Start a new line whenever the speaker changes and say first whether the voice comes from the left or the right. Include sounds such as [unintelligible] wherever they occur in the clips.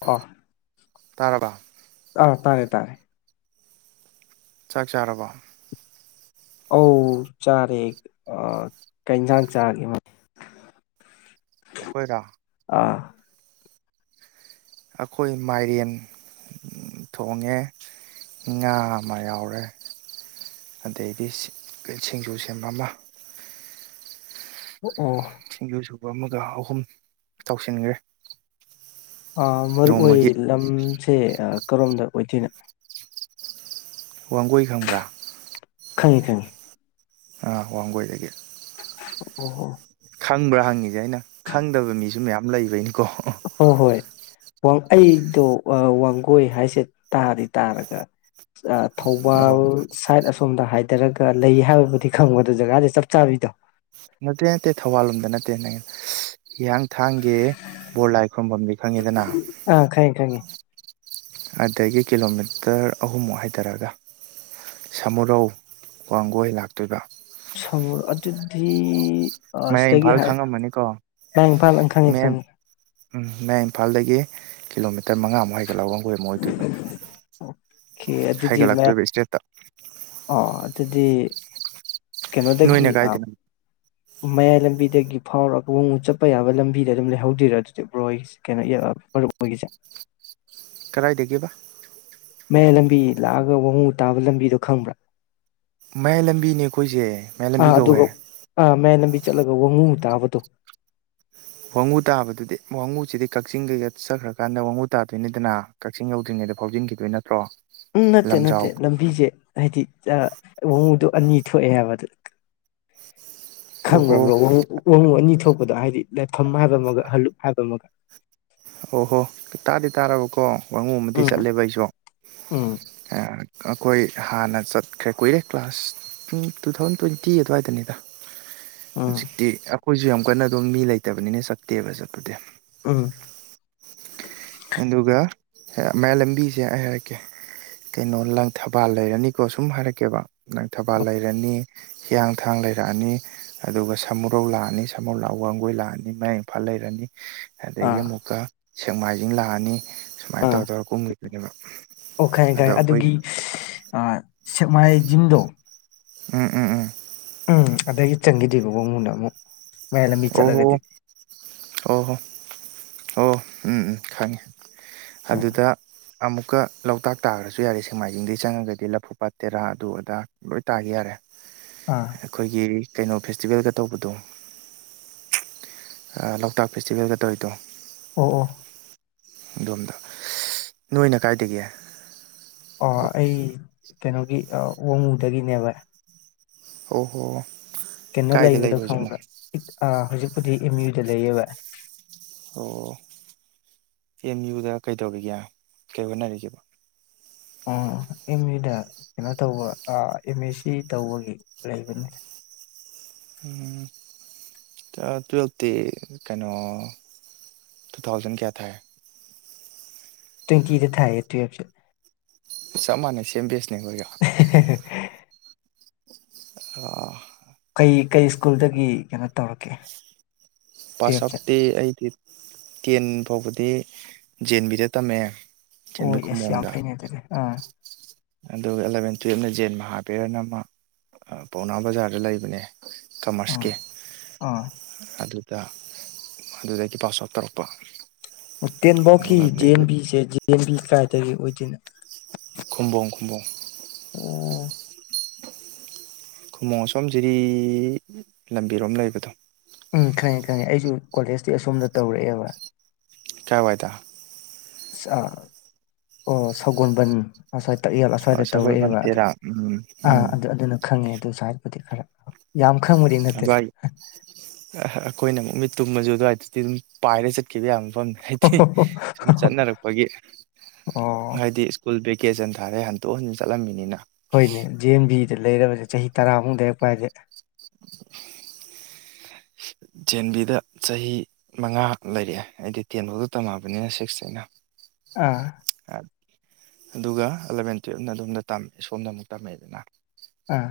left: ꯑꯥ
right: ꯇꯥꯔꯥꯕꯥ
left: ꯑꯥ ꯇꯥꯔꯦ ꯇꯥꯔꯦ
right: ꯆꯥꯛ ꯆꯥꯔꯕ
left: ꯑꯧ ꯆꯥꯔꯦ ꯑꯥ ꯀꯩ ꯖꯥꯡ ꯆꯥꯒꯦ ꯃ [unintelligible]
right: ꯑꯈꯣꯏꯔꯣ ꯑꯈꯣꯏ ꯃꯥꯏꯔꯦꯟ ꯊꯣꯡꯉꯦ ꯉꯥ ꯃꯥ ꯌꯥꯎꯔꯦ ꯑꯗꯩꯗꯤ ꯁꯤ ꯁꯤꯡꯖꯨ ꯁꯦꯝꯕ ꯃꯥ
left: ꯑꯣ
right: ꯁꯤꯡꯖꯨ ꯁꯨꯕ ꯑꯃꯒ ꯑꯍꯨꯝ ꯇꯧꯁꯟꯒ꯭ꯔꯦ
left: ꯑꯥ ꯃꯔꯨꯞꯍꯣꯏ ꯂꯝꯁꯦ ꯑꯥ ꯀꯔꯣꯝꯗ ꯑꯣꯏꯗꯨꯏꯅꯣ
right: ꯋꯥꯡꯒꯣꯏ ꯈꯪꯕ꯭ꯔꯥ
left: ꯈꯪꯉꯦ ꯈꯪꯉꯦ
right: ꯑꯥ ꯋꯥꯡꯒꯣꯏꯗꯒꯤ
left: [unintelligible]
right: ꯈꯪꯕ꯭ꯔꯥ ꯍꯪꯉꯤꯁꯦ ꯑꯩꯅ ꯈꯪꯗꯕ ꯃꯤꯁꯨ ꯃꯌꯥꯝ ꯂꯩꯕꯩꯅꯤꯀꯣ
left: ꯍꯣ ꯍꯣꯏ ꯋꯥ ꯑꯩꯗꯣ ꯋꯥꯡꯒꯣꯏ ꯍꯥꯏꯁꯦ ꯇꯥꯗꯤ ꯇꯥꯔꯒ ꯑ
right: ꯍꯣꯏ ꯍꯣꯏ
left: ꯊꯧꯕꯥꯜ ꯁꯥꯏꯠ ꯑꯁꯣꯝꯗ ꯍꯥꯏꯊꯔꯒ ꯂꯩ ꯍꯥꯏꯕꯕꯨꯗꯤ ꯈꯪꯕ ꯗꯨ ꯖꯒꯥꯗꯤ ꯆꯞ ꯆꯥꯕꯤꯗꯣ
right: ꯇꯦꯅꯩ [unintelligible] ꯍꯤꯌꯥꯡꯊꯥꯡꯒꯤ ꯕꯣꯔ ꯂꯥꯏ ꯈꯨꯔꯨꯝꯐꯝꯗꯤ ꯈꯪꯉꯤꯗꯅ
left: ꯑꯥ ꯈꯪꯉꯦ ꯈꯪꯉꯦ
right: ꯑꯗꯒꯤ ꯀꯤꯂꯣꯃꯤꯇꯔ ꯑꯍꯨꯝꯃꯨꯛ ꯍꯥꯏꯗꯔꯒ ꯁꯃꯨꯔꯧ ꯋꯥꯡꯒꯣꯏ ꯂꯥꯛꯇꯣꯏꯕ
left: ꯁꯣꯃꯨꯔ ꯑꯗꯨꯗꯤ ꯑ
right: ꯃꯌꯥꯏ
left: ꯁꯤꯗꯒꯤ
right: ꯏꯝꯐꯥꯜ
left: ꯍꯥꯏ
right: ꯈꯪꯉꯝꯃꯅꯤꯀꯣ
left: ꯃꯌꯥꯡ ꯏꯝꯐꯥꯜ ꯑꯪ ꯈꯪꯉꯤ
right: ꯃꯌꯥꯏ
left: ꯈꯪꯉꯤ
right: ꯎꯝ ꯃꯌꯥꯡ ꯏꯝꯐꯥꯜꯗꯒꯤ ꯀꯤꯂꯣꯃꯤꯇꯔ ꯃꯉꯥꯃꯨꯛ ꯍꯥꯏ ꯒ ꯋꯥꯡꯒꯣꯏ ꯑꯃꯨꯛ ꯑꯣꯏꯗꯣꯏꯕ
left: ꯑꯣꯀꯦ ꯑꯗꯨꯗꯤ ꯃꯌꯥ
right: ꯍꯥꯏꯒꯠꯂꯛꯇꯣꯏꯕ ꯁ꯭ꯇ꯭ꯔꯦꯠꯇ
left: ꯑꯣ ꯑꯗꯨꯗꯤ ꯀꯩꯅꯣꯗꯒꯤ
right: ꯅꯣꯏꯅ
left: ꯑꯥꯝ
right: ꯀꯥꯏꯗꯅꯣ
left: ꯃꯌꯥꯏ ꯂꯝꯕꯤꯗꯒꯤ ꯐꯥꯎꯔꯒ ꯋꯉꯨ ꯆꯠꯄ ꯌꯥꯕ ꯂꯝꯕꯤꯗ ꯑꯗꯨꯝ ꯂꯩꯍꯧꯗꯣꯢꯔꯥ ꯑꯗꯨꯗꯤ ꯕ꯭ꯔꯣ ꯍꯣꯢꯒꯤꯁꯦ ꯀꯩꯅꯣ ꯌꯧꯔꯒ [unintelligible] ꯍꯣꯢꯒꯤꯁꯦ
right: ꯀꯗꯥꯥꯏꯗꯒꯤꯕ
left: ꯃꯌꯥꯏ ꯂꯝꯕꯤ ꯂꯥꯛꯑꯒ ꯋꯥꯡꯍꯨ ꯇꯥꯕ ꯂꯝꯕꯤꯗꯣ ꯈꯪꯕ꯭ꯔꯥ
right: ꯃꯌꯥꯏ ꯂꯝꯕꯤꯅꯦ ꯑꯩꯈꯣꯏꯁꯦ ꯃꯌꯥꯏ ꯂꯝꯕꯤ ꯀꯧꯋꯦ
left: ꯃꯤ ꯆꯠꯂꯒ ꯋꯥꯡꯉꯨ ꯇꯥꯕꯗꯣ
right: ꯋꯥꯉꯨ ꯇꯥꯕꯗꯨꯗꯤ ꯋꯥꯉꯨꯁꯤꯗꯤ ꯀꯛꯆꯤꯡ ꯗꯩꯒ ꯆꯠꯈ꯭ꯔꯀꯥꯟꯗ ꯋꯥꯡꯉꯨ ꯇꯥꯗꯣꯏꯅꯤꯗꯅ ꯀꯛꯆꯤꯡ ꯌꯧꯗ꯭ꯔꯤꯉꯩꯗ ꯗ ꯐꯥꯎꯖꯤꯟꯈꯤꯗꯣꯏ ꯅꯠꯇ꯭ꯔꯣ
left: ꯎꯝ ꯅꯠꯇꯦ ꯅꯠꯇꯦ
right: ꯂꯝꯖꯥꯎ
left: ꯂꯝꯕꯤꯁꯦ ꯍꯥꯏꯗꯤ ꯑ ꯋꯥꯉꯨꯗꯣ ꯑꯅꯤ ꯊꯣꯛꯑꯦ ꯍꯥꯏꯕ ꯑꯗꯨ ꯈꯪꯕ꯭ꯔꯥ
right: ꯑꯣꯍꯣ
left: ꯕ꯭ꯔꯣ ꯋꯥꯉꯨ ꯑꯅꯤ ꯊꯣꯛꯄꯗꯣ ꯍꯥꯏꯗꯤ ꯂꯩꯐꯝ ꯍꯥꯏꯕ ꯑꯃꯒ ꯍꯜꯂꯨꯛ ꯍꯥꯏꯕ ꯑꯃꯒ
right: ꯑꯣ ꯍꯣ ꯇꯥꯗꯤ ꯇꯥꯔꯕꯀꯣ ꯋꯥꯡꯉꯨ ꯑꯃꯗꯤ
left: ꯎꯝ
right: ꯆꯠꯂꯦꯕ ꯑꯩꯁꯨ ꯑ
left: ꯎꯝ
right: ꯑꯩꯈꯣꯏ ꯍꯥꯟꯅ ꯆꯠꯈ꯭ꯔꯦ ꯀꯨꯏꯔꯦ class two two thousand twenty ꯑꯗ꯭ꯋꯥꯏꯗꯅꯤꯗ
left: ꯎꯝ
right: ꯍꯖꯤꯛꯇꯤ ꯑꯩꯈꯣꯏꯁꯨ ꯌꯥꯝ ꯀꯟꯅ ꯑꯗꯨꯝ ꯃꯤ ꯂꯩꯇꯕꯅꯤꯅ ꯆꯠꯇꯦꯕ ꯆꯠꯄꯗꯤ
left: ꯎꯝ
right: ꯑꯗꯨꯒ ꯃꯌꯥꯢ ꯂꯝꯕꯤꯁꯦ ꯑꯩ ꯍꯥꯏꯔꯛꯀꯦ ꯀꯩꯅꯣ ꯂꯪꯊꯕꯥꯜ ꯂꯩꯔꯅꯤꯀꯣ ꯁꯨꯝ ꯍꯥꯏꯔꯛꯀꯦꯕ ꯂꯪꯊꯕꯥꯜ ꯂꯩꯔꯅꯤ ꯍꯤꯌꯥꯡꯊꯥꯡ ꯂꯩꯔꯛꯑꯅꯤ ꯑꯗꯨꯒ ꯁꯃꯨꯔꯧ ꯂꯥꯛꯑꯅꯤ ꯁꯃꯨꯔꯧ ꯂꯥꯛꯡꯒꯣꯏ ꯂꯥꯛꯑꯅꯤ ꯃꯌꯥꯡ ꯏꯝꯐꯥꯜ ꯂꯩꯔꯅꯤ ꯑꯗꯨꯗꯒꯤ
left: ꯑꯥ
right: ꯑꯃꯨꯛꯀ ꯁꯦꯛꯃꯥꯏꯖꯤꯡ ꯂꯥꯛꯑꯅꯤ ꯁꯨꯃꯥꯏꯅ
left: ꯑꯥ
right: ꯇꯧꯔ ꯇꯧꯔ ꯀꯨꯝꯈꯤꯗꯣꯢꯅꯦꯕ ꯑꯗꯣ ꯑꯩꯈꯣꯏ
left: ꯑ ꯁꯦꯛꯃꯥꯏꯖꯤꯡꯗꯣ
right: ꯎꯝ ꯎꯝ ꯎꯝ
left: ꯎꯝ ꯑꯗꯒꯤ ꯆꯪꯈꯤꯗꯣꯢꯕ ꯋꯥꯡꯉꯨꯅ ꯑꯃꯨꯛ ꯃꯌꯥꯏ ꯂꯝꯕꯤ
right: ꯋꯉꯨ
left: ꯆꯠꯂꯒꯗꯤ
right: ꯑꯣ ꯍꯣ ꯑꯣ ꯎꯝ ꯎꯝ ꯈꯪꯉꯦ
left: ꯎꯝ
right: ꯑꯗꯨꯗ ꯑꯃꯨꯛꯀ ꯂꯣꯛꯇꯥꯛ ꯇꯥꯔꯁꯨ ꯌꯥꯏꯌꯦ ꯁꯦꯛꯃꯥꯏꯖꯤꯡꯗꯒꯤ ꯆꯪꯉꯒꯗꯤ ꯂꯐꯨꯄꯥꯠ ꯇꯦꯔꯥ ꯑꯗꯨ ꯑꯗꯥ ꯂꯣꯏ ꯇꯥꯈꯤ ꯌꯥꯔꯦ
left: ꯑꯥ
right: ꯑꯩꯈꯣꯏꯒꯤ ꯀꯩꯅꯣ ꯐꯦꯁꯇꯤꯚꯦꯜꯒ ꯇꯧꯕꯗꯣ ꯑ ꯂꯣꯛꯇꯥꯛ ꯐꯦꯁꯇꯤꯚꯦꯜꯒ ꯇꯧꯔꯤꯗꯣ
left: ꯑꯣ ꯑꯣ
right: ꯑꯗꯣꯝꯗ ꯅꯣꯏꯅ ꯀꯥꯏꯗꯒꯤ
left: ꯑꯣ ꯑꯩ ꯀꯩꯅꯣꯒꯤ ꯑ ꯋꯥꯡꯉꯨꯗꯒꯤꯅꯦꯕ
right: ꯑꯣ ꯍꯣ
left: ꯀꯩꯅꯣ
right: ꯀꯥꯏꯗ
left: ꯂꯩꯕꯗꯣ
right: ꯂꯩꯕ ꯍꯧꯖꯤꯛꯅ
left: ꯈꯪꯕ꯭ꯔꯥ ꯍꯧꯖꯤꯛꯄꯨꯗꯤ ꯑꯦꯝ ꯌꯨꯗ ꯂꯩꯌꯦꯕ
right: ꯑꯣ ꯑꯦꯝ ꯌꯨꯗ ꯀꯩꯗꯧꯔꯤꯒꯦ ꯀꯩ ꯍꯣꯠꯅꯔꯤꯒꯦꯕ
left: ꯑꯣ ꯑꯦꯝ ꯌꯨꯗ ꯀꯩꯅꯣ ꯇꯧꯕ ꯑꯦꯝ ꯑꯦ ꯁꯤ ꯇꯧꯕꯒꯤ ꯂꯩꯕꯅꯤ [inaudible]
right: ꯎꯝ ꯇꯨꯋꯦꯜꯞꯇꯤ ꯀꯩꯅꯣ ꯇꯨ ꯊꯥꯎꯖꯟ ꯀꯌꯥ ꯊꯥꯏ
left: ꯇ꯭ꯋꯦꯟꯇꯤꯗ ꯊꯥꯏꯌꯦ ꯇꯨꯋꯦꯜꯞ ꯁꯨ
right: ꯆꯞ ꯃꯥꯟꯅꯩ ꯁꯦꯝ ꯕꯦꯁꯅꯦ ꯑꯩꯈꯣꯏꯒ ꯑ
left: ꯀꯩ ꯀꯩ ꯁ꯭ꯀꯨꯜꯗꯒꯤ ꯀꯩꯅꯣ ꯇꯧꯔꯛꯀꯦ
right: ꯄꯥꯁ
left: ꯇꯨꯌꯦꯜꯞꯁꯦ
right: ꯑꯥꯎꯛꯇꯤ ꯑꯩꯗꯤ ꯇꯦꯟ ꯐꯥꯎꯕꯗꯤ ꯖꯦꯟꯕꯤꯗ ꯇꯝꯃꯛꯑꯦ
left: ꯑꯣ
right: ꯖꯦꯟꯕꯤ
left: ꯌꯦꯁ ꯌꯥꯝ
right: ꯈꯨꯃꯣꯡꯗ
left: ꯐꯩꯅꯦ ꯑꯗꯨꯗꯤ ꯑꯥ
right: ꯑꯗꯨꯒ ꯑꯦꯂꯚꯦꯟ ꯇꯨꯌꯦꯜꯞꯅ ꯖꯦꯟ ꯃꯍꯥꯕꯤꯔꯅ ꯑꯃ ꯄꯥꯎꯅꯥ ꯕꯖꯥꯔꯗ ꯂꯩꯕꯅꯦ
left: ꯑꯥ
right: ꯊꯣꯃꯥꯁꯀꯤ
left: ꯑꯥ
right: ꯑꯗꯨ ꯗ ꯑꯗꯨꯗꯒꯤ ꯄꯥꯁ ꯑꯥꯎꯠ ꯇꯧꯔꯛꯄ
left: ꯇꯦꯟꯕꯥꯎꯀꯤ
right: ꯑꯗꯨꯒ
left: G N ꯕꯤꯁꯦ G N B ꯀꯥꯏꯗꯒꯤ ꯑꯣꯏꯗꯣꯏꯅꯣ
right: ꯈꯨꯝꯕꯣꯡ ꯈꯨꯝꯕꯣꯡ
left: ꯑꯣ
right: ꯈꯨꯃꯣꯡ ꯑꯁꯣꯝ ꯖꯤꯔꯤ ꯂꯝꯕꯤꯔꯣꯝ ꯂꯩꯕꯗꯣ
left: ꯎꯝ ꯈꯪꯉꯦ ꯈꯪꯉꯦ ꯑꯩꯁꯨ ꯀꯣꯂꯦꯖꯇꯤ ꯑꯁꯣꯝꯗ ꯇꯧꯔꯛꯑꯦꯕ
right: ꯀꯥꯏꯋꯥꯥꯏꯗ
left: ꯑꯣ ꯁꯧꯒꯟꯕꯟ ꯑꯁꯥꯢ ꯇꯛꯌꯦꯜ ꯑꯁ꯭ꯋꯥꯏꯗ
right: ꯁꯒꯣꯜꯕꯟ
left: ꯇꯧꯔꯛꯑꯦꯕ ꯑꯗꯨ
right: ꯇꯦꯔꯥ ꯎꯝ
left: ꯑꯥ
right: ꯎꯝ
left: ꯑꯗꯨ ꯑꯗꯨꯅ ꯈꯪꯉꯦ ꯑꯗꯨ ꯁꯥꯢꯗꯄꯨꯗꯤ ꯈꯔ ꯌꯥꯝ ꯈꯪꯕꯗꯤ ꯅꯠꯇꯦꯗ
right: ꯑꯗ꯭ꯋꯥꯏ ꯑꯩꯈꯣꯏꯅ ꯑꯃꯨꯛ ꯃꯤꯠ ꯇꯨꯝꯕꯁꯨ ꯑꯗꯨꯋꯥꯏꯗꯗꯤ ꯑꯗꯨꯝ ꯄꯥꯏꯔꯒ ꯆꯠꯈꯤꯕ ꯌꯥꯝ ꯃꯐꯝꯅꯦ ꯍꯥꯏꯗꯤ ꯁꯨꯝ ꯆꯠꯅꯔꯛꯄꯒꯤ
left: ꯑꯣ
right: ꯍꯥꯏꯗꯤ ꯁ꯭ꯀꯨꯜ ꯕꯦꯛ ꯀꯦꯖꯟ ꯊꯥꯔꯦ ꯍꯟꯇꯣꯛ ꯍꯟꯖꯤꯟ ꯆꯠꯂꯝꯃꯤꯅꯤꯅ
left: ꯍꯣꯏꯅꯦ ꯖꯤ ꯑꯦꯝ ꯕꯤꯗ ꯂꯩꯔꯕꯁꯦ ꯆꯍꯤ ꯇꯔꯥꯃꯨꯛ ꯂꯩꯔꯛꯄ ꯍꯥꯏꯗꯤꯦ
right: [inaudible] ꯖꯦꯟꯕꯤꯗ ꯆꯍꯤ ꯃꯉꯥ ꯂꯩꯔꯛꯑꯦ ꯑꯩꯗꯤ ꯇꯦꯟꯐꯥꯎꯗ ꯇꯝꯃꯑꯕꯅꯤꯅ ꯁꯤꯛꯁꯇꯩꯅ
left: ꯑꯥ
right: ꯑꯗꯨꯒ ꯑꯦꯂꯚꯦꯟ ꯇꯨꯌꯦꯜꯞꯅ ꯑꯗꯣꯝꯗ ꯁꯣꯝꯗ ꯑꯃꯨꯛ ꯇꯝꯃꯛꯑꯦꯗꯅ
left: ꯑꯥ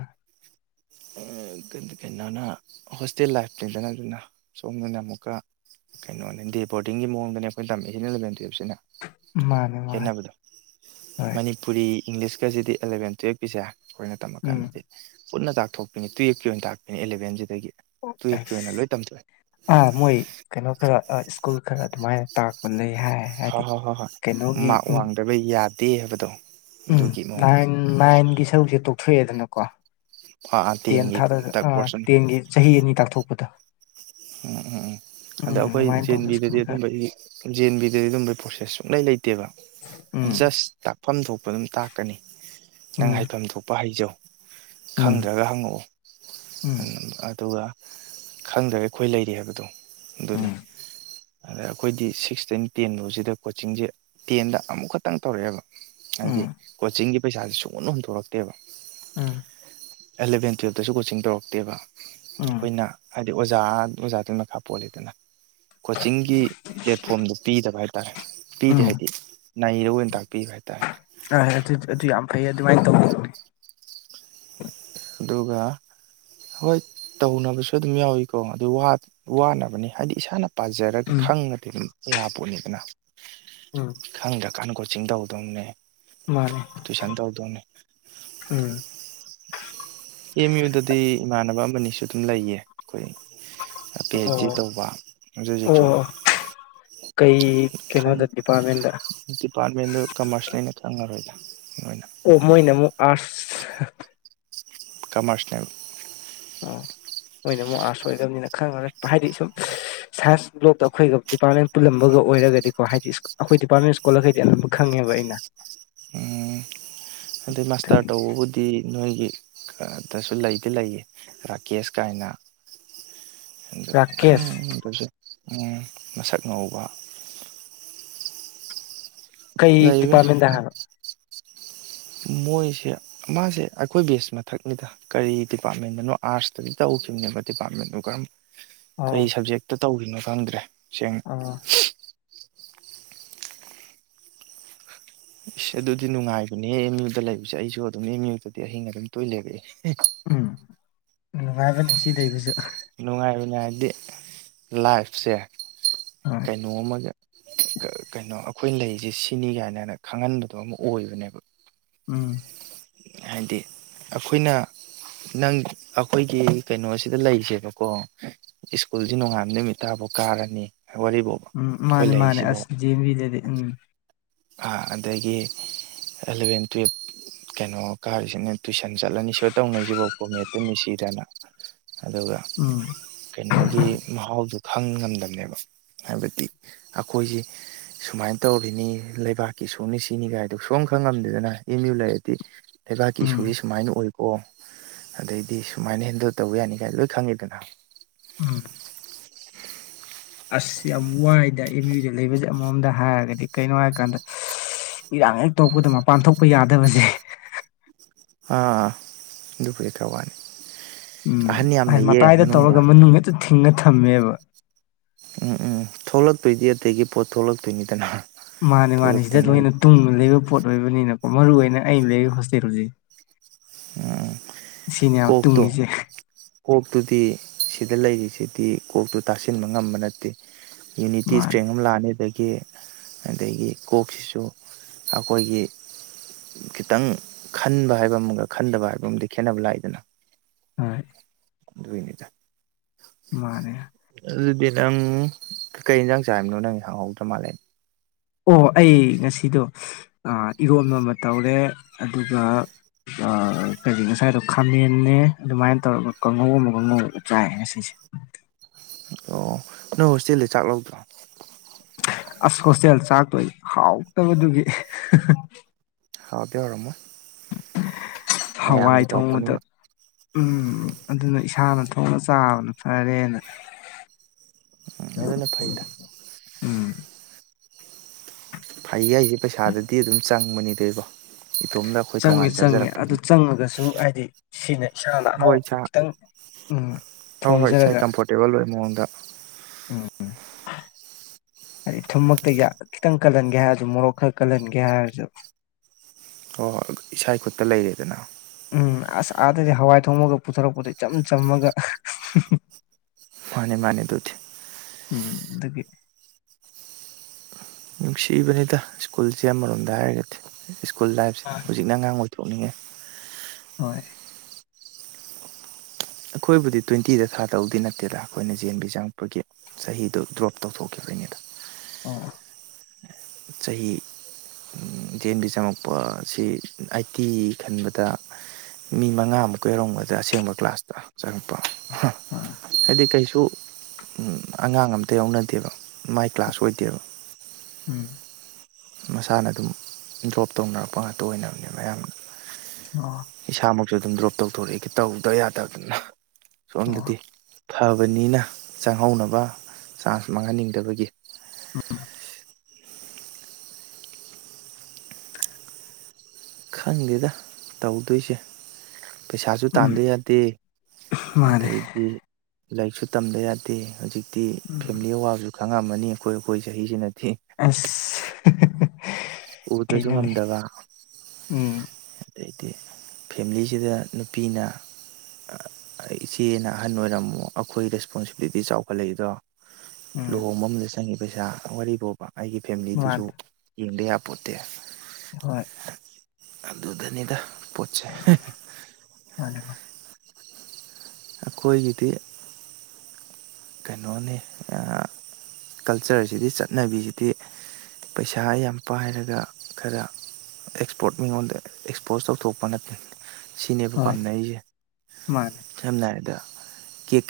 right: ꯀꯩꯅꯣꯅ ꯍꯣꯁꯇꯦꯜ ꯂꯥꯏꯐꯅꯤꯗꯅ ꯑꯗꯨꯅ ꯁꯣꯝꯗꯅ ꯑꯃꯨꯛꯀ ꯀꯩꯅꯣꯅꯦ ꯗꯦ ꯕꯣꯔꯗꯤꯡꯒꯤ ꯃꯑꯣꯡꯗꯅꯦ ꯑꯩꯈꯣꯏ ꯇꯝꯃꯛꯏꯁꯦ ꯑꯦꯂꯚꯦꯟ ꯇꯨꯌꯦꯜꯞ ꯁꯤꯅ
left: ꯃꯥꯅꯦ ꯃꯥꯅꯦ
right: ꯈꯦꯅꯕꯗꯣ
left: ꯍꯣꯏ
right: ꯃꯅꯤꯄꯨꯔꯤ ꯏꯪꯂꯤꯁꯀꯁꯤꯗꯤ ꯑꯦꯂꯕꯦꯟ ꯇꯨꯌꯦꯜꯞꯀꯤꯁꯦ ꯑꯩꯈꯣꯏꯅ ꯇꯝꯃ
left: ꯎꯝ
right: ꯀꯥꯟꯗꯗꯤ ꯄꯨꯟꯅ ꯇꯥꯛ ꯊꯣꯛꯄꯤꯅꯦ ꯇꯨꯌꯦꯜꯞꯀꯤ ꯑꯣꯏꯅ ꯇꯥꯛꯄꯤꯅꯦ ꯑꯦꯂꯕꯦꯟꯁꯤꯗ
left: ꯑꯁ ꯑꯥ ꯃꯣꯏ ꯀꯩꯅꯣ ꯈꯔ ꯁ꯭ꯀꯨꯜ ꯈꯔ ꯑꯗꯨꯃꯥꯏꯅ ꯇꯥꯛꯄꯅꯦ
right: ꯍꯣꯏ ꯍꯣꯏ ꯍꯣꯏ ꯍꯣꯏ ꯃꯥꯛ
left: ꯎꯝ
right: ꯋꯥꯡꯗꯕ ꯌꯥꯗꯦ ꯍꯥꯏꯕꯗꯣ
left: ꯎꯝ
right: ꯑꯗꯨꯒꯤ ꯃꯑꯣꯡꯗ
left: ꯅꯥꯏꯟ ꯅꯥꯏꯟꯒꯤ ꯁꯔꯨꯛꯁꯦ ꯇꯣꯛꯊꯣꯛ ꯑꯦꯗꯅꯀꯣ
right: ꯑꯥ
left: ꯇꯦꯟ
right: ꯇꯦꯟꯒꯤ
left: ꯊꯥꯗ
right: ꯇꯛ
left: ꯑꯥ
right: ꯄꯣꯔꯁꯟ
left: ꯇꯦꯟꯒꯤ ꯆꯍꯤ ꯑꯅꯤ ꯇꯥꯛꯊꯣꯛꯄꯗꯣ
right: ꯎꯝ ꯎꯝ ꯑꯗ
left: ꯎꯝ
right: ꯑꯩꯈꯣꯏ
left: ꯑꯗꯨꯃꯥꯏꯅ
right: ꯖꯦꯑꯦꯟ
left: ꯇꯧꯕ ꯁ꯭ꯀꯨꯜ
right: ꯕꯤꯗꯗꯤ
left: ꯈꯔ
right: ꯑꯗꯨꯝꯕ ꯏ ꯖꯦ ꯑꯦꯟ ꯕꯤꯗꯗꯤ ꯑꯗꯨꯝꯕꯒꯤ ꯄ꯭ꯔꯣꯁꯦꯁ ꯁꯨꯡꯂꯩ ꯂꯩꯇꯦꯕ
left: ꯎꯝ
right: ꯖꯁ ꯇꯥꯛꯐꯝ ꯊꯣꯛꯄ ꯑꯗꯨꯝ ꯇꯥꯛꯀꯅꯤ ꯅꯪ
left: ꯎꯝ
right: ꯍꯩꯐꯝ ꯊꯣꯛꯄ ꯍꯩꯖꯧ
left: ꯎꯝ
right: ꯈꯪꯗ꯭ꯔꯒ ꯍꯪꯉꯛꯑꯣ
left: ꯎꯝ
right: ꯑꯗꯨꯒ ꯈꯪꯗ꯭ꯔꯒ ꯑꯩꯈꯣꯏ ꯂꯩꯔꯤ ꯍꯥꯏꯕꯗꯣ ꯑꯗꯨꯅꯤ
left: ꯎꯝ
right: ꯑꯗ ꯑꯩꯈꯣꯏꯗꯤ ꯁꯤꯛꯁ ꯇꯩ ꯇꯦꯟꯐꯥꯎꯁꯤꯗ ꯀꯣꯆꯤꯡꯁꯦ ꯇꯦꯟꯗ ꯑꯃꯨꯛꯈꯛꯇꯪ ꯇꯧꯔꯛꯑꯦꯕ
left: ꯎꯝ
right: ꯍꯥꯏꯗꯤ ꯀꯣꯆꯤꯡꯒꯤ ꯄꯩꯁꯥꯁꯦ ꯁꯨꯡꯍꯨꯟ ꯍꯨꯟꯗꯣꯔꯛꯇꯦꯕ
left: ꯎꯝ
right: ꯑꯦꯂꯚꯦꯟ ꯇꯨꯋꯦꯜꯐꯇꯁꯨ ꯀꯣꯆꯤꯡ ꯇꯧꯔꯛꯇꯦꯕ
left: ꯎꯝ
right: ꯑꯩꯈꯣꯏꯅ ꯍꯥꯏꯗꯤ ꯑꯣꯖꯥ ꯑꯣꯖꯥꯗꯨꯏ ꯃꯈꯥ ꯄꯣꯜꯂꯤꯗꯅ ꯀꯣꯆꯤꯡꯒꯤ ꯄ꯭ꯂꯦꯠꯐꯣꯝꯗꯣ ꯄꯤꯗꯕ ꯍꯥꯏ ꯇꯥꯔꯦ ꯄꯤꯗꯦ
left: ꯎꯝ
right: ꯍꯥꯏꯗꯤ ꯅꯩꯔ ꯑꯣꯏꯅ ꯇꯥꯛꯄꯤꯕ ꯍꯥꯏ ꯇꯔꯦ
left: ꯅꯪ ꯍꯥꯏꯔꯛꯇꯨꯏ ꯑꯗꯨ ꯌꯥꯝ ꯐꯩꯌꯦ ꯑꯗꯨꯃꯥꯏꯅ ꯇꯧꯗꯧꯅꯦ
right: ꯑꯗꯨꯒ ꯍꯣꯏ ꯇꯧꯅꯕꯁꯨ ꯑꯗꯨꯝ ꯌꯥꯎꯏꯀꯣ ꯑꯗꯨ ꯋꯥꯅꯕꯅꯤ ꯍꯥꯏꯗꯤ ꯏꯁꯥꯅ ꯄꯥꯖꯔꯒ
left: ꯎꯝ
right: ꯈꯪꯉꯗꯤ ꯑꯗꯨꯝ ꯌꯥꯄꯣꯠꯅꯤꯗꯅ
left: [inaudible]
right: ꯈꯪꯗ꯭ꯔ ꯀꯥꯟꯗ ꯀꯣꯆꯤꯡ ꯇꯧꯗꯧꯅꯦ
left: ꯃꯥꯅꯦ
right: ꯇꯨꯏꯁꯟ ꯇꯧꯗꯧꯅꯦ
left: ꯎꯝ
right: ꯑꯦꯝ ꯌꯨꯗꯗꯤ ꯏꯃꯥꯟꯅꯕ ꯑꯃꯅꯤꯁꯨ ꯑꯗꯨꯝ ꯂꯩꯌꯦ ꯑꯩꯈꯣꯏ ꯄꯤ
left: ꯑꯣ
right: ꯑꯩꯆ ꯗꯤ
left: ꯑꯣ
right: ꯇꯧꯕ ꯍꯧꯖꯤꯛ ꯍꯧꯖꯤꯛꯁꯨ
left: ꯑꯣ ꯀꯩ
right: ꯈꯪ
left: ꯀꯩꯅꯣꯗ ꯗꯤꯄꯥꯔꯠꯃꯦꯟꯗ
right: ꯗꯤꯄꯥ꯭ꯔꯠꯃꯦꯟ ꯗ ꯀꯃ꯭ꯔꯁ ꯂꯩꯅ ꯆꯪꯉꯔꯣꯏꯗ
left: ꯑꯣ ꯃꯣꯏꯅꯃꯨꯛ ꯑꯥ꯭ꯔꯠꯁ
right: ꯀꯃ꯭ꯔꯁꯅꯦ
left: ꯑꯥ ꯃꯣꯏꯅꯄꯨꯛ ꯑꯥ꯭ꯔꯠꯁ ꯑꯣꯏꯗꯕꯅꯤꯅ ꯈꯪꯉꯔꯣꯏ ꯍꯥꯏꯗꯤ ꯁꯨꯝ ꯁꯥꯏꯟꯁ ꯕ꯭ꯂꯣꯛꯇ ꯑꯩꯈꯣꯏꯒ ꯗꯤꯄꯥ꯭ꯔꯠꯃꯦꯟ ꯄꯨꯜꯂꯝꯕꯒ ꯑꯣꯏꯔꯒꯗꯤꯀꯣ ꯍꯥꯏꯗꯤ ꯑꯩꯈꯣꯏ ꯗꯤꯄꯥꯔꯠꯃꯦꯟ ꯏꯁꯀꯣꯜꯂ꯭ꯔ ꯒꯩꯗꯤ ꯑꯅꯝꯕ ꯈꯪꯉꯦ ꯉꯦꯕ ꯑꯩꯅ
right: ꯎꯝ ꯑꯗꯩ ꯃꯁꯇ꯭ꯔ
left: ꯑꯗꯨꯒꯤ
right: ꯇꯧꯕꯕꯨꯗꯤ ꯅꯣꯏꯒꯤ ꯑꯗꯁꯨ ꯂꯩꯗꯤ ꯂꯩꯌꯦ ꯔꯥꯀꯦꯁ ꯀꯥꯏꯅ
left: [inaudible]
right: ꯑꯗꯣ
left: ꯔꯥꯀꯦꯁ
right: ꯈꯪꯗ꯭ꯔꯁꯨ ꯎꯝ ꯃꯁꯛ ꯉꯧꯕ
left: ꯀꯩ
right: ꯂꯩꯕꯅꯤ
left: ꯗꯤꯄꯥ꯭ꯔꯠꯃꯦꯟꯗ ꯍꯥꯏꯕ
right: ꯃꯣꯏꯁꯦ ꯃꯥꯁꯦ ꯑꯩꯈꯣꯏ ꯕꯦꯁ ꯃꯊꯛꯅꯤꯗ ꯀꯔꯤ ꯗꯤꯄꯥ꯭ꯔꯠꯃꯦꯟꯗꯅꯣ ꯑꯥ꯭ꯔꯠꯁꯇꯒꯤ ꯇꯧꯋꯦ ꯨꯁꯤꯡꯅꯦꯕ ꯗꯤꯄꯥ꯭ꯔꯠꯃꯦꯟꯗꯨ ꯀꯔꯝ ꯀꯩ ꯁꯕꯖꯦꯛꯇ ꯇꯧꯔꯤꯅꯣ ꯈꯪꯗ꯭ꯔꯦ ꯁꯦꯡꯅ
left: ꯑ
right: ꯏꯁ ꯑꯗꯨꯗꯤ ꯅꯨꯡꯉꯥꯏꯕꯅꯦ ꯑꯦꯝ ꯌꯨꯗ ꯂꯩꯕꯁꯦ ꯑꯩꯁꯨ ꯑꯗꯨꯝ ꯑꯦꯝ ꯌꯨꯗꯗꯤ ꯑꯍꯤꯡ ꯑꯗꯨꯝ ꯇꯣꯏ ꯂꯦꯛꯂꯛꯑꯦ
left: ꯎꯝ ꯅꯨꯡꯉꯥꯏꯕꯅꯤ ꯁꯤꯗꯩꯕꯨꯁꯨ
right: ꯅꯨꯡꯉꯥꯏꯕꯅꯦ ꯍꯥꯏꯗꯤ ꯂꯥꯏꯐꯁꯦ
left: ꯍꯣꯏ
right: ꯀꯩꯅꯣ ꯑꯃꯒ ꯒ ꯀꯩꯅꯣ ꯑꯝ ꯑꯩꯈꯣꯏ ꯂꯩꯔꯤꯁꯦ ꯁꯤꯅꯤ ꯀꯥꯏꯅ ꯈꯪꯍꯟꯕꯗꯣ ꯑꯃ ꯑꯣꯏꯕꯅꯦꯕ
left: ꯎꯝ
right: ꯍꯥꯏꯗꯤ ꯑꯩꯈꯣꯏꯅ ꯅꯪ ꯑꯩꯈꯣꯏꯒꯤ ꯀꯩꯅꯣꯁꯤꯗ ꯂꯩꯁꯦꯕꯀꯣ ꯁ꯭ꯀꯨꯜꯁꯤ ꯅꯣꯡꯉꯥꯟꯕ ꯅꯨꯃꯤꯠ ꯇꯥꯕꯨ ꯀꯥꯔꯅꯤ ꯋꯥꯔꯤꯐꯥꯎꯕ
left: ꯎꯝ
right: ꯑꯩꯈꯣꯏ
left: ꯃꯥꯅꯦ ꯃꯥꯅꯦ ꯑꯁ ꯖꯦꯑꯦꯟꯕꯤ ꯗꯗꯤ ꯎꯝ
right: ꯑꯥ ꯑꯗꯒꯤ ꯑꯦꯂꯚꯦꯟ ꯇꯨꯋꯦꯜꯐ ꯀꯩꯅꯣ ꯀꯥꯔꯤꯁꯤꯅ ꯇꯨꯏꯁꯟ ꯆꯠꯂꯅꯤ ꯁꯤꯗ ꯇꯧꯅꯩꯁꯤꯕꯣꯕ ꯀꯣ ꯃꯦꯠꯇ ꯅꯨꯡꯁꯤꯗꯅ ꯑꯗꯨꯒ
left: ꯎꯝ
right: ꯀꯩꯅꯣꯒꯤ ꯃꯍꯥꯎꯗꯨ ꯈꯪ ꯉꯝꯗꯝꯕꯅꯦꯕ ꯍꯥꯏꯕꯗꯤ ꯑꯩꯈꯣꯏꯁ ꯁꯨꯃꯥꯏꯅ ꯇꯧꯔꯤꯅꯤ ꯂꯩꯕꯥꯛꯀꯤ ꯏꯁꯨꯅ ꯁꯤꯅꯤ ꯀꯥꯏꯗꯣ ꯁꯨꯈꯪ ꯈꯪꯉꯝꯗꯦꯗꯅ ꯑꯦꯝ ꯌꯨ ꯂꯩꯔꯗꯤ ꯂꯩꯕꯥꯛꯀꯤ
left: ꯎꯝ
right: ꯏꯁꯨꯒꯤ ꯁꯨꯃꯥꯏꯅ ꯑꯣꯏ ꯑꯣ ꯑꯗꯩꯗꯤ ꯁꯨꯃꯥꯏꯅ ꯍꯦꯟꯗꯜ ꯇꯧꯕ ꯌꯥꯅꯤ ꯀꯥꯏꯅ ꯂꯣꯏ ꯈꯪꯉꯦꯗꯅ
left: ꯎꯝ ꯑꯁ ꯌꯥꯝ ꯋꯥꯏꯗ ꯑꯦꯝ ꯌꯨꯗ ꯂꯩꯕꯁꯦ ꯑꯃꯃꯝꯗ ꯍꯥꯏꯔꯒꯗꯤ ꯀꯩꯅꯣ ꯍꯥꯏꯀꯥꯟꯗ ꯏꯔꯥꯡ ꯍꯦꯛ ꯊꯣꯛꯄꯗ ꯃꯄꯥꯟ ꯊꯣꯛꯄ ꯌꯥꯗꯕꯁꯦ
right: ꯑꯥ ꯗꯨꯕꯨꯗꯤ ꯈꯔ ꯋꯥꯅꯤ ꯑꯍꯟ ꯌꯥꯝ
left: ꯑꯩ
right: ꯂꯩꯌꯦ
left: ꯃꯇꯥꯏꯗ
right: ꯃꯅꯨꯡꯗ
left: ꯇꯧꯔꯒ ꯃꯅꯨꯡ ꯍꯦꯛꯇ ꯊꯤꯡꯅ ꯊꯝꯃꯦꯕ
right: ꯎꯝ ꯎꯝ ꯊꯣꯛꯂꯛꯇꯣꯏꯗꯤ ꯑꯗꯨꯗꯒꯤ ꯄꯣꯠ ꯊꯣꯛꯂꯛꯇꯣꯏꯅꯤꯗꯅ
left: ꯃꯥꯅꯦ ꯃꯥꯅꯦ ꯁꯤꯗ
right: ꯊꯣꯛꯂꯛꯇꯣꯏꯅꯦ
left: ꯂꯣꯏꯅ ꯇꯨꯡꯗꯨꯅ ꯂꯩꯕ ꯄꯣꯠ ꯑꯣꯏꯕꯅꯤꯅ ꯃꯔꯨ ꯑꯣꯏꯅ ꯑꯩ ꯂꯩ ꯍꯣꯁꯇꯦꯜꯖꯦ
right: ꯎꯝ ꯀꯣꯛꯇꯣ
left: ꯇꯨꯡꯉꯤꯁꯦ
right: ꯀꯣꯛꯇꯨꯗꯤ ꯁꯤꯗ ꯂꯩꯔꯤꯁꯤ ꯗꯤ ꯀꯣꯛꯇꯣ ꯇꯥꯁꯤꯟꯕ ꯉꯝꯕ ꯅꯠꯇꯦ ꯌꯨꯅꯤꯇꯤ
left: ꯃꯥꯅꯦ
right: ꯏꯁꯇ꯭ꯔꯦꯡ ꯑꯃ ꯂꯥꯛꯑꯅꯤ ꯑꯗꯩ ꯒꯤ ꯑꯗꯒꯤ ꯀꯣꯛꯁꯤꯁꯨ ꯑꯩꯈꯣꯏꯒꯤ ꯈꯤꯇꯪ ꯈꯟꯕ ꯍꯥꯏꯕ ꯑꯃꯒ ꯈꯟꯗꯕ ꯍꯥꯏꯕ ꯑꯃꯗꯤ ꯈꯦꯠꯅꯕ ꯂꯥꯛꯏꯗꯅ
left: ꯑꯝ
right: ꯑꯗꯨꯢꯅꯤꯗ
left: ꯃꯥꯅꯦ
right: ꯅꯪ ꯀꯩ ꯏꯟꯖꯥꯡ ꯆꯥꯔꯕꯅꯣ ꯅꯪ ꯍꯪꯍꯧꯗ꯭ꯔ ꯃꯥꯜꯂꯦ
left: ꯑꯣ ꯑꯩ ꯉꯁꯤꯗꯣ ꯏꯔꯣꯟꯕ ꯑꯃ ꯇꯧꯔꯦ ꯑꯗꯨꯒ ꯑꯑ ꯀꯔꯤ ꯉꯁꯥꯏꯗꯣ ꯈꯥꯃꯦꯟꯅꯦ ꯑꯗꯨꯃꯥꯏꯅ ꯇꯧꯔꯒ ꯀꯥꯡꯉꯧ ꯑꯃꯒ ꯉꯧꯔꯒ ꯆꯥꯏ ꯉꯁꯤꯁꯦ [inaudible]
right: ꯑꯣ ꯅꯣꯏ ꯍꯣꯁꯇꯦꯜꯗꯩ ꯆꯥꯛ ꯂꯧꯗ꯭ꯔꯣ
left: ꯑꯁ ꯍꯣꯁꯇꯦꯜ ꯆꯥꯛꯇꯣ ꯑꯩ ꯍꯥꯎꯇꯕ ꯗꯨꯒꯤ
right: ꯍꯥꯎꯗꯤ ꯍꯥꯎꯔꯝꯃꯣꯏ
left: ꯍꯋꯥꯏ ꯊꯣꯡꯕꯗꯣ
right: ꯇꯧꯔꯛꯄꯅꯤꯅ
left: ꯎꯝ ꯑꯗꯨꯅ ꯏꯁꯥꯅ ꯊꯣꯡꯉ ꯆꯥꯕꯅ ꯐꯔꯦꯅ
right: ꯑꯗꯨꯅ ꯐꯩꯗ
left: ꯎꯝ
right: ꯐꯩꯌꯦ ꯍꯥꯏꯁꯦ ꯄꯩꯁꯥꯗꯗꯤ ꯑꯗꯨꯝ ꯆꯪꯕꯅꯤꯗꯣ ꯏꯕꯣ ꯏꯇꯣꯝꯗ ꯑꯩꯈꯣꯏ
left: ꯆꯪꯉꯦ
right: ꯇꯣꯉꯥꯟ
left: ꯆꯪꯉꯦ ꯑꯗꯨ
right: ꯆꯥꯖꯔꯛꯄꯗꯨꯏ
left: ꯆꯪꯉꯒꯁꯨ ꯍꯥꯏꯗꯤ ꯁꯤꯅ ꯏꯁꯥꯅ
right: ꯍꯣꯏ
left: ꯑꯍꯥꯎꯕꯗꯣ
right: ꯆꯥ
left: ꯈꯤꯇꯪ ꯎꯝ
right: ꯍꯣꯏ ꯍꯣꯏ ꯏꯁꯥꯏ
left: ꯊꯣꯡꯖꯔꯒ
right: ꯀꯝꯐꯣꯔꯇꯦꯕꯜ ꯑꯣꯏꯕ ꯃꯉꯣꯡꯗ
left: ꯎꯝ ꯍꯥꯏꯗꯤ ꯊꯨꯝꯃꯛꯇ ꯈꯤꯇꯪ ꯀꯜꯍꯟꯒꯦ ꯍꯥꯏꯔꯁꯨ ꯃꯣꯔꯣꯛ ꯈꯔ ꯀꯜꯍꯟꯒꯦ ꯍꯥꯏꯔꯁꯨ
right: ꯍꯣꯏ ꯏꯁꯥꯢ ꯈꯨꯠꯇ ꯂꯩꯔꯦꯗꯅ
left: ꯎꯝ ꯑꯁ ꯑꯥꯗꯗꯤ ꯍꯋꯥꯏ ꯊꯣꯡꯉꯒ ꯄꯨꯊꯔꯛꯄꯗꯣ ꯏꯆꯝ ꯆꯝꯃꯒ
right: ꯃꯥꯅꯦ ꯃꯥꯅꯦ ꯑꯗꯨꯗꯤ
left: ꯎꯝ ꯑꯗꯨꯒꯤ
right: ꯅꯨꯡꯁꯤꯕꯅꯤꯗ ꯁ꯭ꯀꯨꯜꯁꯦ ꯑꯃꯔꯣꯝꯗ ꯍꯥꯏꯔꯒꯗꯤ ꯁ꯭ꯀꯨꯜ ꯂꯥꯏꯐꯁꯦ ꯍꯧꯖꯤꯛꯅ ꯑꯉꯥꯡ ꯑꯣꯢ ꯊꯣꯛꯅꯤꯡꯉꯦ
left: ꯍꯣꯏ
right: ꯑꯩꯈꯣꯏꯕꯨꯗꯤ ꯇ꯭ꯋꯦꯟꯇꯤꯗ ꯊꯥꯗꯧꯗꯤ ꯅꯠꯇꯦꯗ ꯑꯩꯈꯣꯏꯅ ꯖꯦ ꯑꯦꯟ ꯕꯤ ꯆꯪꯉꯛꯄꯒꯤ ꯆꯍꯤꯗꯣ ꯗ꯭ꯔꯣꯞ ꯇꯧꯊꯣꯛꯈꯤꯕꯩꯅꯦ
left: ꯑꯣ
right: ꯆꯍꯤ ꯖꯦ ꯑꯦꯟ ꯚꯤ ꯆꯪꯉꯛꯄꯁꯤ ꯑꯩꯏꯠꯀꯤ ꯈꯟꯕꯗ ꯃꯤ ꯃꯉꯥꯃꯨꯛꯀ ꯌꯥꯎꯔꯝꯒꯗ꯭ꯔ ꯑꯁꯦꯡꯕ ꯀ꯭ꯂꯥꯁꯇ ꯆꯪꯉꯛꯄ ꯍꯥ
left: ꯑꯣ
right: ꯍꯥꯏꯗꯤ ꯀꯩꯁꯨ ꯑꯗꯨ ꯑꯉꯥꯡ ꯑꯝꯇ ꯌꯥꯎꯅꯗꯦꯕ ꯃꯥꯏ ꯀ꯭ꯂꯥꯁ ꯑꯣꯏꯗꯦꯕ
left: ꯎꯝ
right: ꯃꯁꯥꯅ ꯑꯗꯨꯝ ꯗ꯭ꯔꯣꯞ ꯇꯧꯅꯔꯛꯄ ꯉꯥꯛꯇ ꯑꯣꯏꯅꯕꯅꯦ ꯑꯌꯥꯝꯕꯅ
left: ꯑꯣ
right: ꯏꯁꯥꯃꯛꯁꯨ ꯑꯗꯨꯝ ꯗ꯭ꯔꯣꯞ ꯇꯧꯊꯣꯔꯛꯑꯦ ꯇꯧꯗꯕ ꯌꯥꯗꯕꯅꯤꯅ ꯁꯣꯝꯗꯗꯤ
left: ꯑꯣ
right: ꯐꯕꯅꯤꯅ ꯆꯪꯍꯧꯅꯕ ꯆꯥꯟꯁ ꯃꯥꯡꯍꯟꯅꯤꯡꯗꯕꯒꯤ
left: ꯎꯝ
right: ꯈꯪꯗꯦꯗ ꯇꯧꯗꯣꯏꯁꯦ ꯄꯩꯁꯥꯁꯨ
left: ꯎꯝ
right: ꯇꯥꯟꯗ ꯌꯥꯗꯦ
left: ꯃꯥꯅꯦ
right: ꯑꯗꯩꯗꯤ ꯂꯥꯏꯔꯤꯛꯁꯨ ꯇꯝꯗ ꯌꯥꯗꯦ ꯍꯧꯖꯤꯛꯇꯤ
left: ꯎꯝ
right: ꯐꯦꯃꯤꯂꯤ ꯑꯋꯥꯕꯁꯨ ꯈꯪꯉꯝꯃꯅꯤ ꯑꯩꯈꯣꯏ ꯑꯩꯈꯣꯏ ꯆꯍꯤꯁꯤꯅ
left: ꯑꯁ
right: ꯎꯗꯁꯨ
left: ꯀꯩꯅꯣꯅꯦ
right: ꯉꯝꯗꯕ
left: ꯎꯝ
right: ꯑꯗꯩꯗꯤ ꯐꯦꯃꯤꯂꯤꯁꯤꯗ ꯅꯨꯄꯤꯅ ꯏꯆꯦꯅ ꯑꯍꯟ ꯑꯣꯏꯔꯝꯃꯦ ꯑꯩꯈꯣꯏ ꯔꯦꯁꯄꯣꯟꯁꯤꯕꯤꯂꯤꯇꯤ ꯆꯥꯎꯈꯠꯂꯛꯏꯗꯣ
left: ꯎꯝ
right: ꯂꯨꯍꯣꯡꯕ ꯑꯃꯗ ꯆꯪꯉꯤ ꯄꯩꯁꯥ ꯋꯥꯔꯤ ꯚꯣꯕ ꯑꯩꯒꯤ ꯐꯦꯃꯤꯂꯤꯗꯨꯁꯨ
left: ꯃꯥꯅꯦ
right: ꯌꯦꯡꯗ ꯌꯥ ꯄꯣꯠꯇꯦ
left: ꯍꯣꯏ
right: ꯑꯗꯨꯗꯅꯤꯗ ꯄꯣꯠꯆꯩ
left: ꯃꯥꯅꯦ ꯃꯥꯅꯦ
right: ꯑꯩꯈꯣꯏꯒꯤꯗꯤ ꯀꯩꯅꯣꯅꯤ ꯀꯜꯆꯔꯁꯤꯗꯤ ꯆꯠꯅꯕꯤꯁꯤꯗꯤ ꯄꯩꯁꯥ ꯌꯥꯝ ꯄꯥꯏꯔꯒ ꯈꯔ ꯑꯦꯛꯁꯄꯣꯔꯠ ꯃꯤꯉꯣꯟꯗ ꯑꯦꯛꯁꯄꯣꯔꯠ ꯇꯧꯊꯣꯛꯄ ꯅꯠꯇꯦ ꯁꯤꯅꯦꯕ
left: ꯍꯣꯏ
right: ꯄꯥꯝꯅꯩꯁꯦ
left: ꯃꯥꯅꯦ
right: ꯁꯝꯅ ꯍꯥꯏꯔꯕꯗ ꯀꯦꯛ